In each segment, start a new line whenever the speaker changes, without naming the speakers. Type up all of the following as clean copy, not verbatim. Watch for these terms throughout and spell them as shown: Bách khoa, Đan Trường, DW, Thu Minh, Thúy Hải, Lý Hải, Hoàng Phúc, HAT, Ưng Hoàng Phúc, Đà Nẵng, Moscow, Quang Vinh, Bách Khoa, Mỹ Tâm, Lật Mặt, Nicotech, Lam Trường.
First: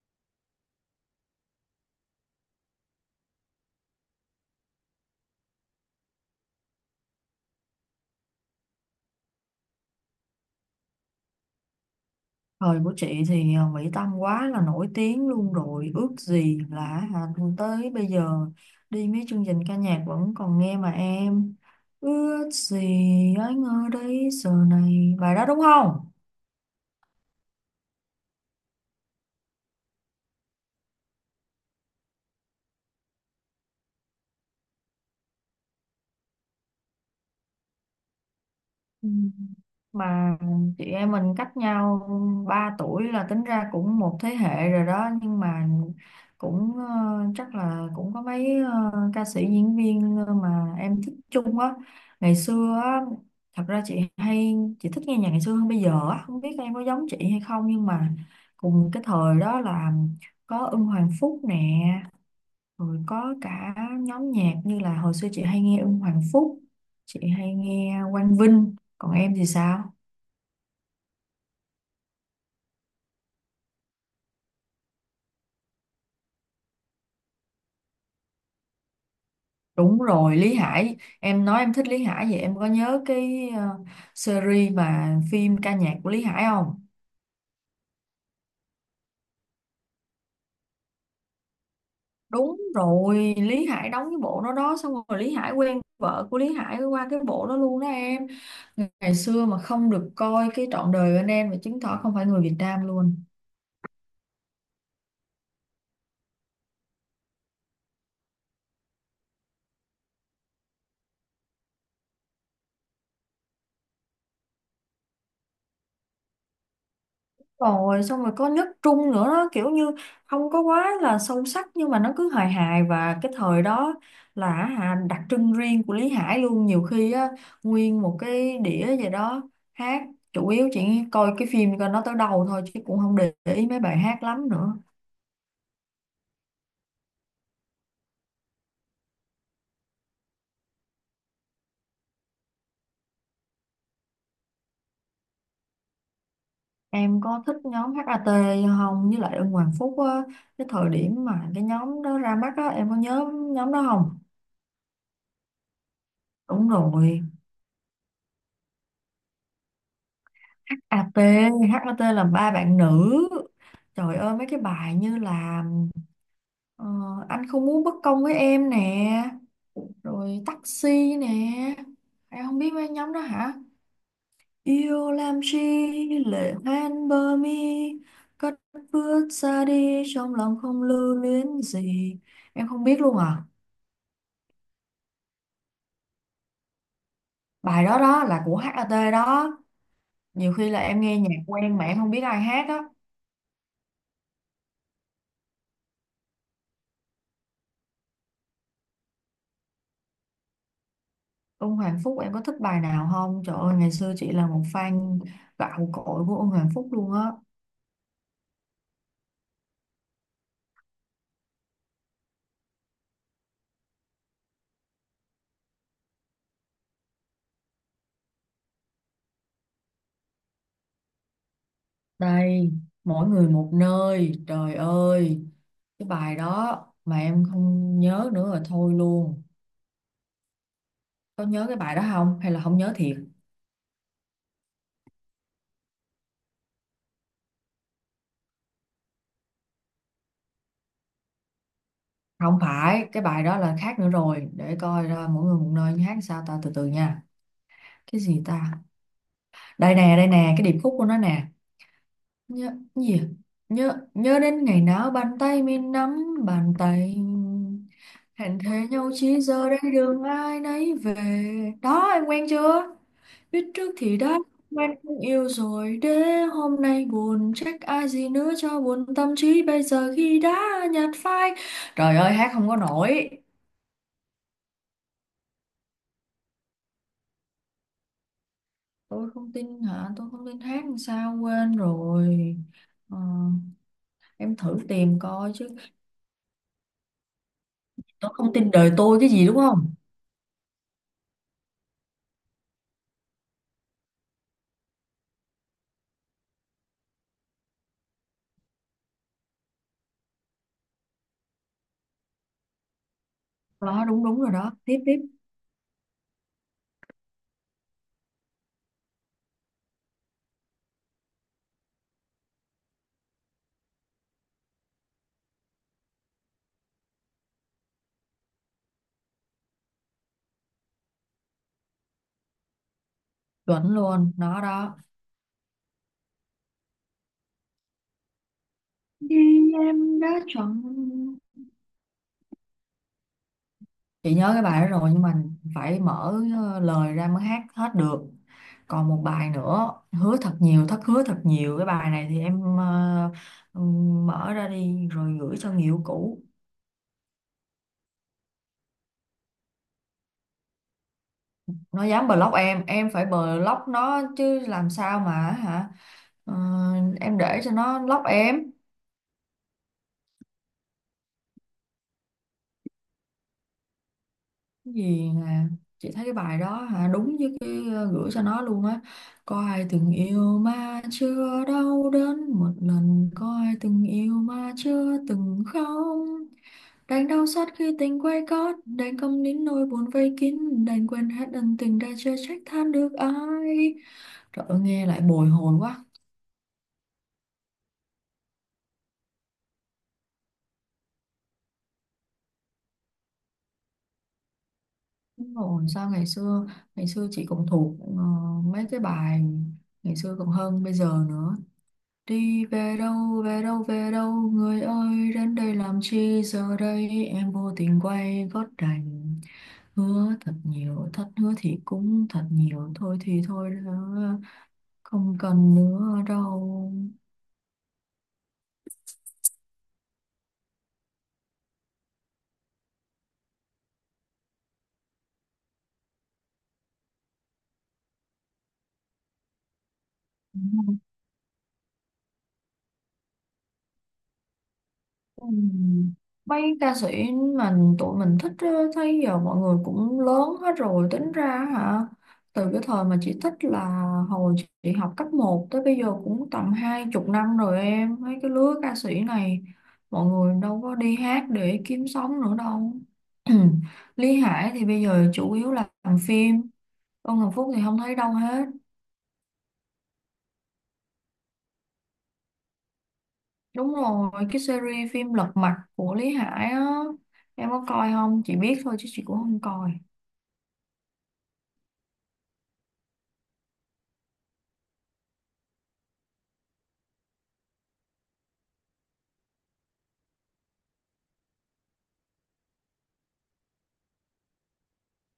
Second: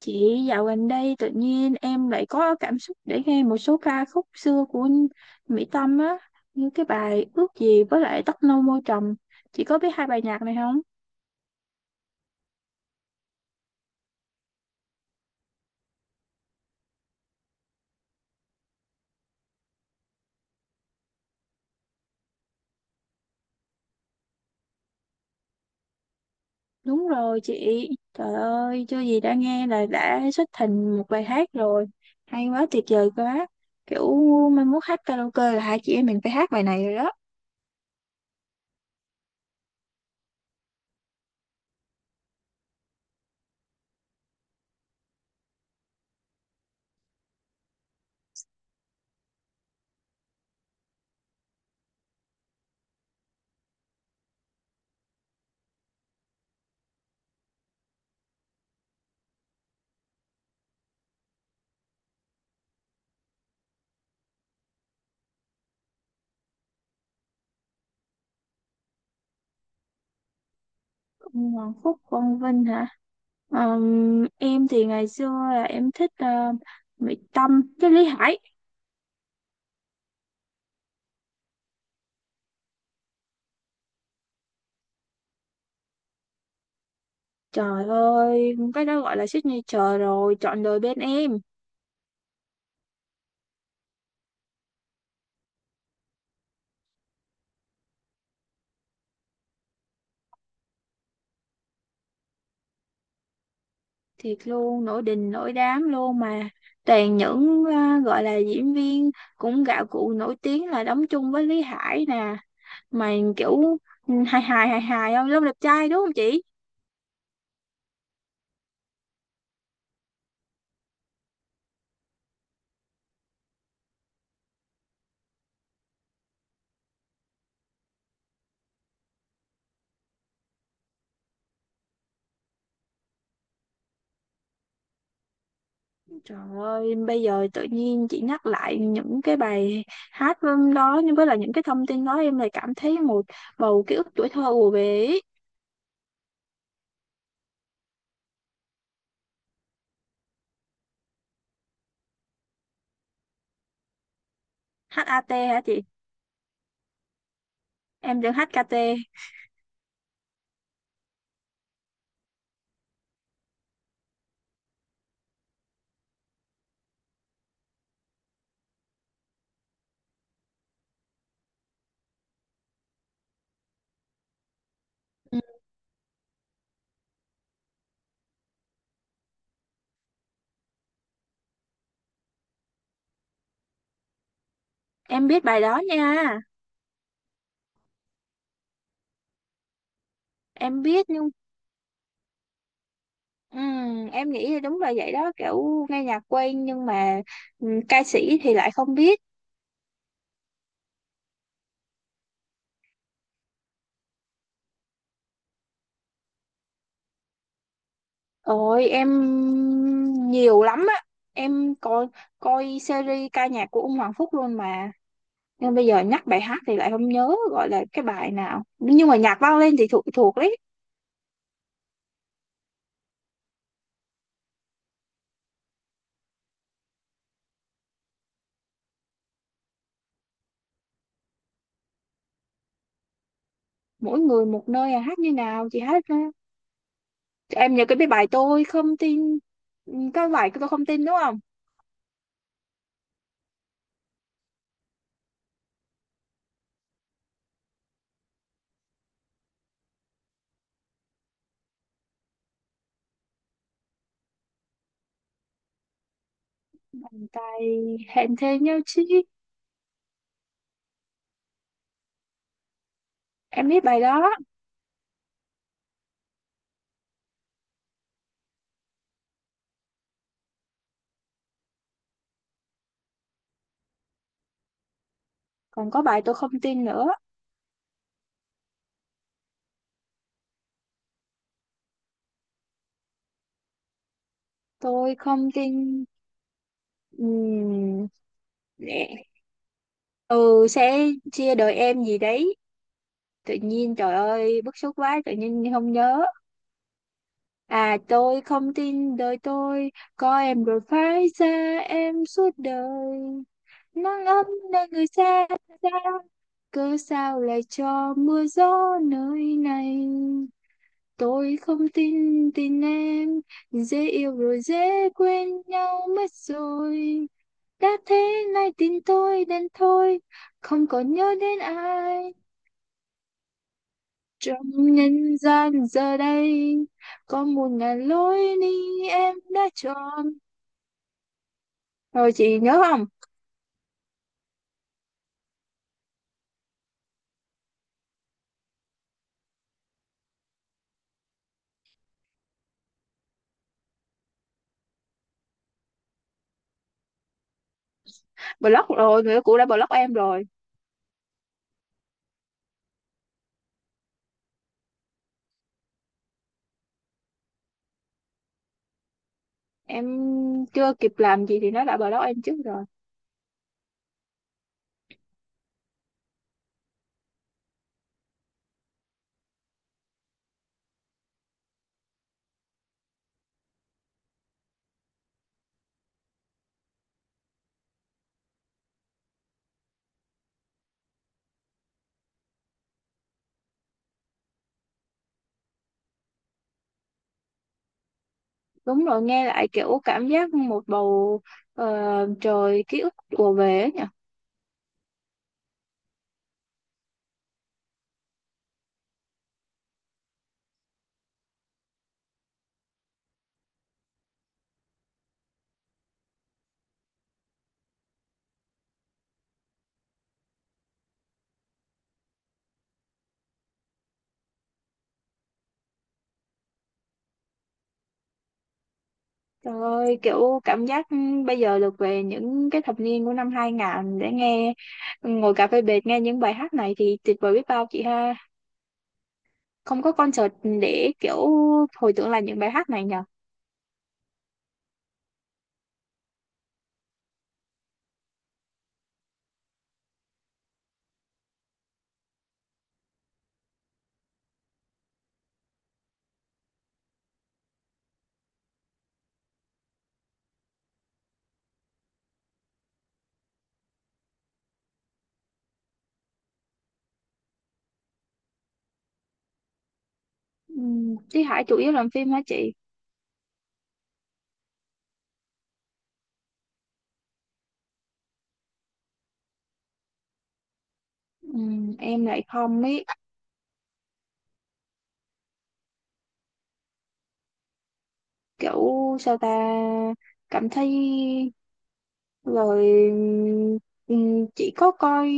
Chị dạo gần đây tự nhiên em lại có cảm xúc để nghe một số ca khúc xưa của Mỹ Tâm á, như cái bài Ước gì với lại Tóc nâu môi trầm. Chị có biết hai bài nhạc này không?
Thời của chị thì Mỹ Tâm quá là nổi tiếng luôn rồi. Ước gì là, à, tới bây giờ đi mấy chương trình ca nhạc vẫn còn nghe mà em. Ước gì anh ở đây giờ này, bài đó đúng không?
Đúng rồi chị. Trời ơi, chưa gì đã nghe là đã xuất thành một bài hát rồi. Hay quá, tuyệt vời quá. Kiểu mai mốt hát karaoke là hai chị em mình phải hát bài này rồi đó.
Ừ, mà chị em mình cách nhau 3 tuổi là tính ra cũng một thế hệ rồi đó, nhưng mà cũng chắc là cũng có mấy ca sĩ diễn viên mà em thích chung á, ngày xưa á. Thật ra chị hay, chị thích nghe nhạc ngày xưa hơn bây giờ á, không biết em có giống chị hay không, nhưng mà cùng cái thời đó là có Ưng Hoàng Phúc nè, rồi có cả nhóm nhạc. Như là hồi xưa chị hay nghe Ưng Hoàng Phúc, chị hay nghe Quang Vinh, còn em thì sao?
Hoàng Phúc, Quang Vinh hả? Em thì ngày xưa là em thích Mỹ Tâm với Lý Hải.
Đúng rồi, Lý Hải, em nói em thích Lý Hải. Vậy em có nhớ cái series mà phim ca nhạc của Lý Hải không?
Trời ơi, cái đó gọi là signature rồi, trọn đời bên em.
Đúng rồi, Lý Hải đóng cái bộ đó đó, xong rồi Lý Hải quen vợ của Lý Hải qua cái bộ đó luôn đó em. Ngày xưa mà không được coi cái Trọn đời bên em mà chứng tỏ không phải người Việt Nam luôn.
Thiệt luôn, nổi đình nổi đám luôn mà. Toàn những gọi là diễn viên cũng gạo cội nổi tiếng là đóng chung với Lý Hải nè. Mà kiểu hài hài hài hài không? Long đẹp trai đúng không chị?
Rồi xong rồi có nước Trung nữa đó, kiểu như không có quá là sâu sắc, nhưng mà nó cứ hài hài. Và cái thời đó là, hả, đặc trưng riêng của Lý Hải luôn. Nhiều khi á nguyên một cái đĩa gì đó hát, chủ yếu chỉ coi cái phim, coi nó tới đầu thôi, chứ cũng không để ý mấy bài hát lắm nữa.
Trời ơi, bây giờ tự nhiên chị nhắc lại những cái bài hát đó nhưng với là những cái thông tin đó em lại cảm thấy một bầu ký ức tuổi thơ ùa về ý.
Em có thích nhóm hát HAT không, với lại Ưng Hoàng Phúc á? Cái thời điểm mà cái nhóm đó ra mắt á, em có nhớ nhóm đó không?
HAT hả chị?
Đúng rồi,
Em đừng HKT.
HAT, HAT là ba bạn nữ. Trời ơi, mấy cái bài như là ờ, anh không muốn bất công với em nè, rồi taxi nè. Em không biết mấy nhóm đó hả? Yêu
Ừ.
làm chi lệ hoen bờ mi, cất bước xa đi trong lòng không lưu luyến gì. Em không biết luôn à?
Em biết bài đó nha.
Bài đó đó là của HAT đó. Nhiều khi là
Em
em
biết,
nghe
nhưng
nhạc quen mà em không biết ai hát á.
em nghĩ là đúng là vậy đó, kiểu nghe nhạc quen nhưng mà ca sĩ thì lại không biết.
Ông Hoàng Phúc em có thích bài nào không? Trời ơi, ngày xưa chị là một fan gạo cội của ông Hoàng Phúc luôn á.
Ôi em nhiều lắm á, em coi coi series ca nhạc của ông Hoàng Phúc luôn mà, nhưng bây giờ nhắc bài hát thì lại không nhớ gọi là cái bài nào, nhưng mà nhạc vang lên thì thuộc thuộc đấy.
Đây, Mỗi người một nơi, trời ơi. Cái bài đó mà em không nhớ nữa rồi thôi luôn. Có nhớ cái bài đó không? Hay là không nhớ thiệt?
Mỗi người một nơi à, hát như nào chị hát ra. Em nhớ cái bài tôi không tin. Cái bài tôi không tin đúng không?
Không phải, cái bài đó là khác nữa rồi. Để coi ra Mỗi người một nơi hát sao ta, từ từ nha. Cái gì ta? Đây nè, cái điệp khúc của nó nè. Nhớ gì à? Nhớ nhớ đến ngày nào bàn tay mình nắm bàn tay,
Bàn tay hẹn thề
hẹn
nhau
thề
chi.
nhau chỉ giờ đây đường ai nấy về. Đó em quen chưa? Biết
Em biết
trước
bài
thì
đó.
đã quen, không yêu rồi để hôm nay buồn, trách ai gì nữa cho buồn tâm trí bây giờ khi đã nhạt phai. Trời ơi, hát không có nổi.
Còn có bài tôi không tin nữa.
Tôi không tin hả? Tôi không tin hát làm sao, quên rồi. Ờ, em thử
Tôi
tìm
không
coi chứ.
tin. ừm,
Tôi không tin đời tôi
Nè.
cái gì đúng không?
Ừ sẽ chia đời em gì đấy. Tự nhiên trời ơi bức xúc quá, tự nhiên không nhớ. À, tôi không tin đời tôi, có em rồi phải xa em suốt đời.
Đó đúng,
Nắng
đúng
ấm
rồi đó,
nơi
tiếp
người
tiếp.
xa xa, cớ sao lại cho mưa gió nơi này. Tôi không tin tin em, dễ yêu rồi dễ quên nhau mất rồi. Đã thế nay tin tôi đến thôi, không còn nhớ đến ai.
Chuẩn luôn đó
Trong
đó.
nhân gian giờ đây, có 1.000 lối đi em đã
Vì em
chọn.
đã chọn.
Rồi chị nhớ không?
Chị nhớ cái bài đó rồi, nhưng mà phải mở lời ra mới hát hết được. Còn một bài nữa, Hứa thật nhiều thất hứa thật nhiều, cái bài này thì em mở ra đi rồi gửi cho người yêu cũ.
Block rồi, người yêu cũ đã block em rồi.
Nó dám block em phải block nó chứ, làm sao mà, hả? Ờ, em để cho nó block em.
Em chưa kịp làm gì thì nó đã block em trước rồi.
Cái gì nè, chị thấy cái bài đó hả, đúng với cái gửi cho nó luôn á. Có ai từng yêu mà chưa đau đớn một lần, có ai từng yêu mà chưa từng khóc, đành đau xót khi tình quay gót, đành câm nín nỗi buồn vây kín, đành quên hết ân tình đã chưa, trách than được ai. Trời ơi, nghe lại bồi hồi quá.
Đúng rồi, nghe lại kiểu cảm giác một bầu ờ, trời ký ức ùa về ấy.
Đúng rồi, sao ngày xưa, ngày xưa chị cũng thuộc mấy cái bài ngày xưa còn hơn bây giờ nữa. Đi về đâu, về đâu, về đâu người ơi, đến đây làm chi giờ đây, em vô tình quay gót đành. Hứa thật nhiều, thật hứa thì cũng thật nhiều, thôi thì thôi, đó, không cần nữa đâu.
Trời ơi, kiểu cảm giác bây giờ được về những cái thập niên của năm 2000 để nghe, ngồi cà phê bệt nghe những bài hát này thì tuyệt vời biết bao chị ha. Không có concert để kiểu hồi tưởng lại những bài hát này nhờ.
Ừm, Mấy ca sĩ mình, tụi mình thích á, thấy giờ mọi người cũng lớn hết rồi, tính ra, hả, từ cái thời mà chị thích là hồi chị học cấp một tới bây giờ cũng tầm hai chục năm rồi em. Mấy cái lứa ca sĩ này mọi người đâu có đi hát để kiếm sống nữa đâu. Lý Hải thì bây giờ chủ yếu là làm phim, Tôn Hồng Phúc thì không thấy đâu hết.
Thúy Hải chủ yếu làm phim hả chị?
Đúng rồi, cái series phim Lật Mặt của Lý Hải á, em có coi không? Chị biết thôi chứ chị cũng không coi,
Em lại không ấy, kiểu sao ta, cảm thấy rồi chỉ có coi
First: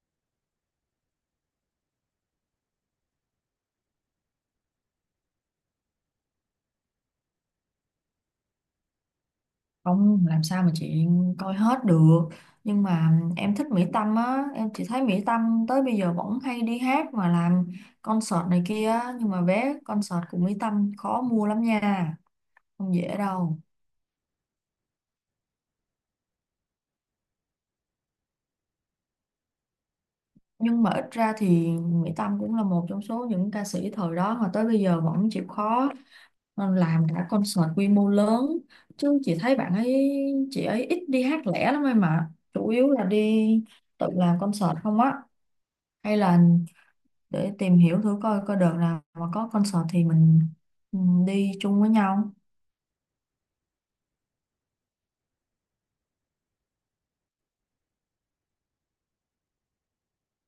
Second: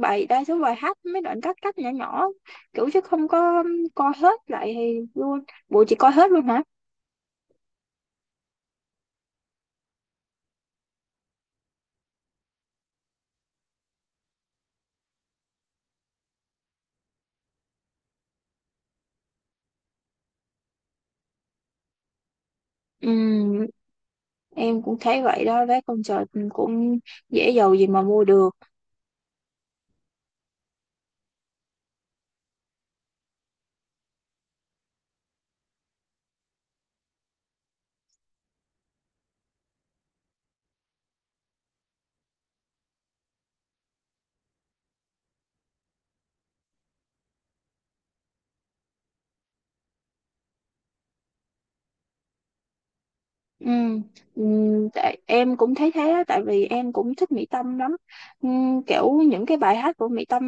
bài, đa số bài hát mấy đoạn cắt cắt nhỏ nhỏ kiểu, chứ không có coi hết lại luôn bộ, chỉ coi hết luôn hả?
không làm sao mà chị coi hết được. Nhưng mà em thích Mỹ Tâm á, em chỉ thấy Mỹ Tâm tới bây giờ vẫn hay đi hát mà làm concert này kia á, nhưng mà vé concert của Mỹ Tâm khó mua lắm nha, không dễ đâu.
Ừm, em cũng thấy vậy đó, vé concert cũng dễ giàu gì mà mua được.
Nhưng mà ít ra thì Mỹ Tâm cũng là một trong số những ca sĩ thời đó mà tới bây giờ vẫn chịu khó làm cả concert quy mô lớn. Chứ chị thấy bạn ấy, chị ấy ít đi hát lẻ lắm em, mà chủ yếu là đi tự làm concert không á. Hay là để tìm hiểu thử coi, coi đợt nào mà có concert thì mình, ừ, đi chung với nhau
Ừm, tại em cũng thấy thế á, tại vì em cũng thích Mỹ Tâm lắm. Kiểu những cái bài hát của Mỹ Tâm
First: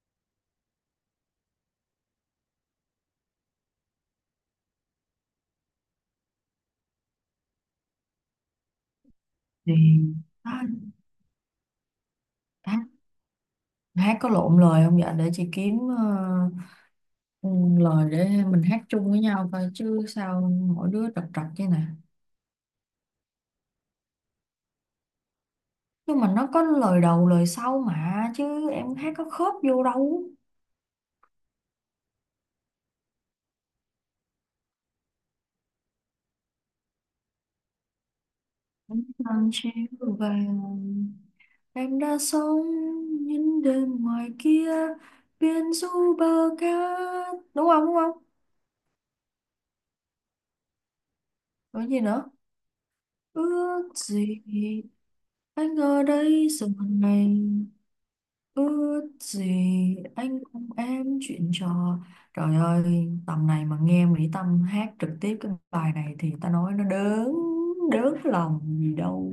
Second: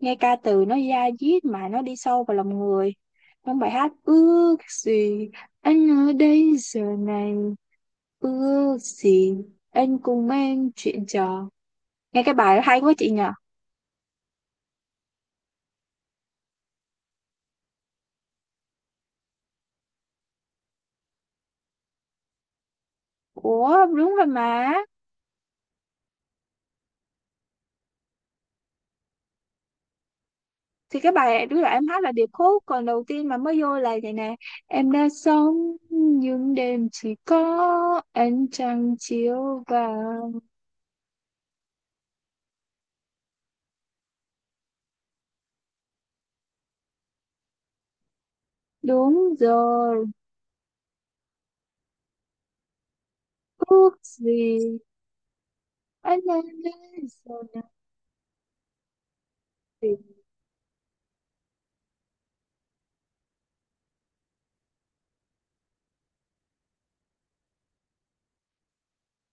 nghe ca từ nó da diết mà nó đi sâu vào lòng người. Trong bài hát ước gì, anh ở đây giờ này, ước gì
thì
anh cùng
đó.
em chuyện trò, nghe cái bài hay
Hát,
quá chị nhỉ.
hát có lộn lời không vậy, để chị kiếm ừ, lời để mình hát chung với nhau, coi chứ sao mỗi đứa trật trật chứ nè.
Ủa đúng rồi mà.
Nhưng mà nó có lời đầu lời sau mà, chứ em hát có khớp vô đâu.
Thì cái bài đứa là em hát là điệp khúc, còn đầu tiên mà mới vô là vậy nè: em đã sống những đêm chỉ có ánh trăng
Nắng
chiếu
chiều
vào.
vàng, em đã sống những đêm ngoài kia biển du bờ cát, đúng không, đúng không?
Đúng rồi.
Rồi gì nữa? Ước
Ước
gì
gì
anh ở
anh ở
đây giờ
đây giờ
này,
này.
ước gì anh cùng em chuyện trò. Trời ơi, tầm này mà nghe Mỹ Tâm hát trực tiếp cái bài này thì ta nói nó đớn, đớn lòng gì đâu.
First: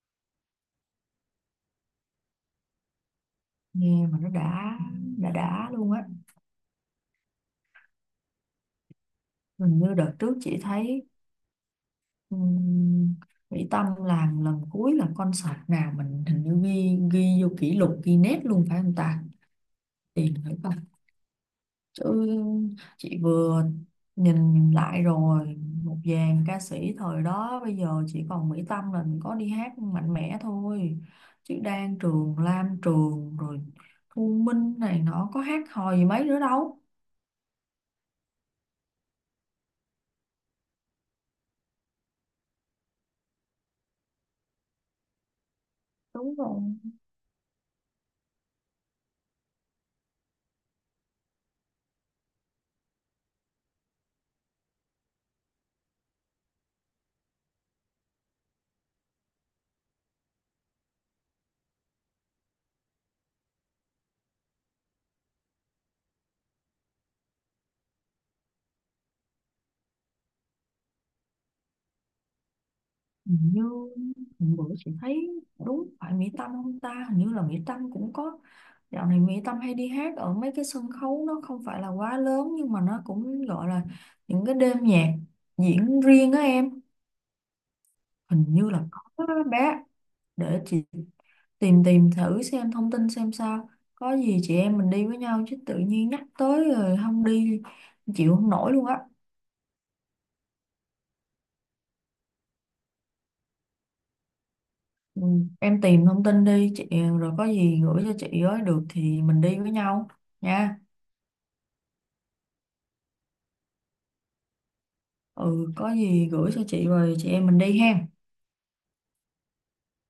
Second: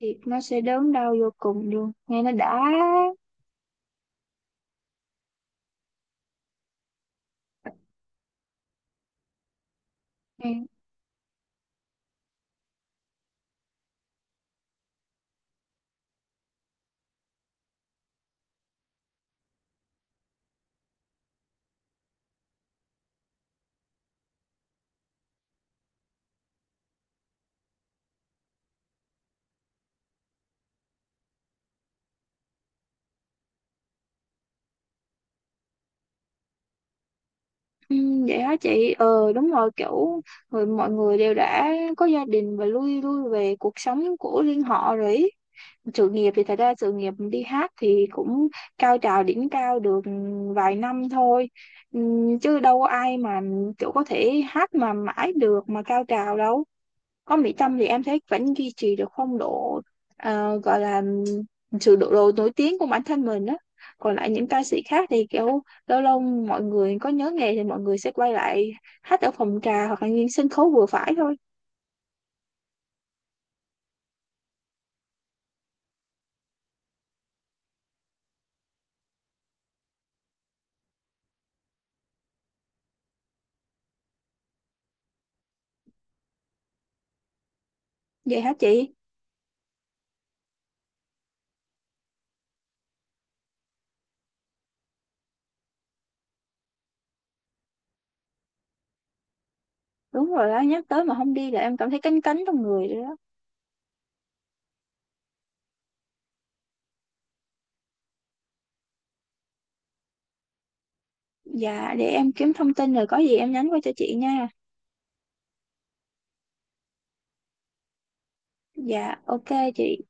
Thì nó sẽ đớn đau vô cùng luôn, nghe nó đã.
Nghe mà nó đã, đã luôn á. Hình như đợt trước
Ừ.
chị thấy, ừm, Mỹ Tâm làm lần cuối là concert nào, mình hình như ghi, vô kỷ lục Guinness luôn, phải không ta? Tiền phải. Tôi, chị vừa nhìn lại rồi, một dàn ca sĩ thời đó bây giờ chỉ còn Mỹ Tâm là mình có đi hát mạnh mẽ thôi, chứ Đan Trường, Lam Trường rồi Thu Minh này nó có hát hò gì mấy nữa đâu.
Ừ, vậy hả chị, đúng rồi kiểu người, mọi người đều đã có gia đình và lui lui về cuộc sống của riêng họ rồi ý. Sự nghiệp
Đúng
thì thật
rồi,
ra sự nghiệp đi hát thì cũng cao trào đỉnh cao được vài năm thôi. Ừ, chứ đâu có ai mà kiểu có thể hát mà mãi được mà cao trào đâu. Có Mỹ Tâm thì em thấy vẫn duy trì được phong độ, gọi là sự độ nổi tiếng của bản thân mình á. Còn lại những ca sĩ khác thì kiểu lâu lâu mọi người có nhớ nghề thì mọi người sẽ quay lại hát ở phòng trà hoặc là những sân khấu vừa phải thôi.
hình như hôm bữa chị thấy, đúng phải Mỹ Tâm không ta, hình như là Mỹ Tâm cũng có, dạo này Mỹ Tâm hay đi hát ở mấy cái sân khấu nó không phải là quá lớn, nhưng mà nó cũng gọi là những cái đêm nhạc diễn riêng á em.
Vậy
Hình
hả
như là
chị?
có đó bé, để chị tìm tìm thử xem thông tin xem sao. Có gì chị em mình đi với nhau, chứ tự nhiên nhắc tới rồi không đi chịu không nổi luôn á.
Đúng rồi đó, nhắc tới mà không đi là em cảm thấy cánh cánh trong người rồi đó.
Ừ, em tìm thông tin đi chị, rồi có gì gửi cho chị ấy được thì mình đi với nhau nha.
Dạ để em kiếm thông tin rồi có gì em nhắn qua cho chị nha.
Ừ, có gì gửi cho chị rồi chị em mình đi ha.
Dạ ok chị.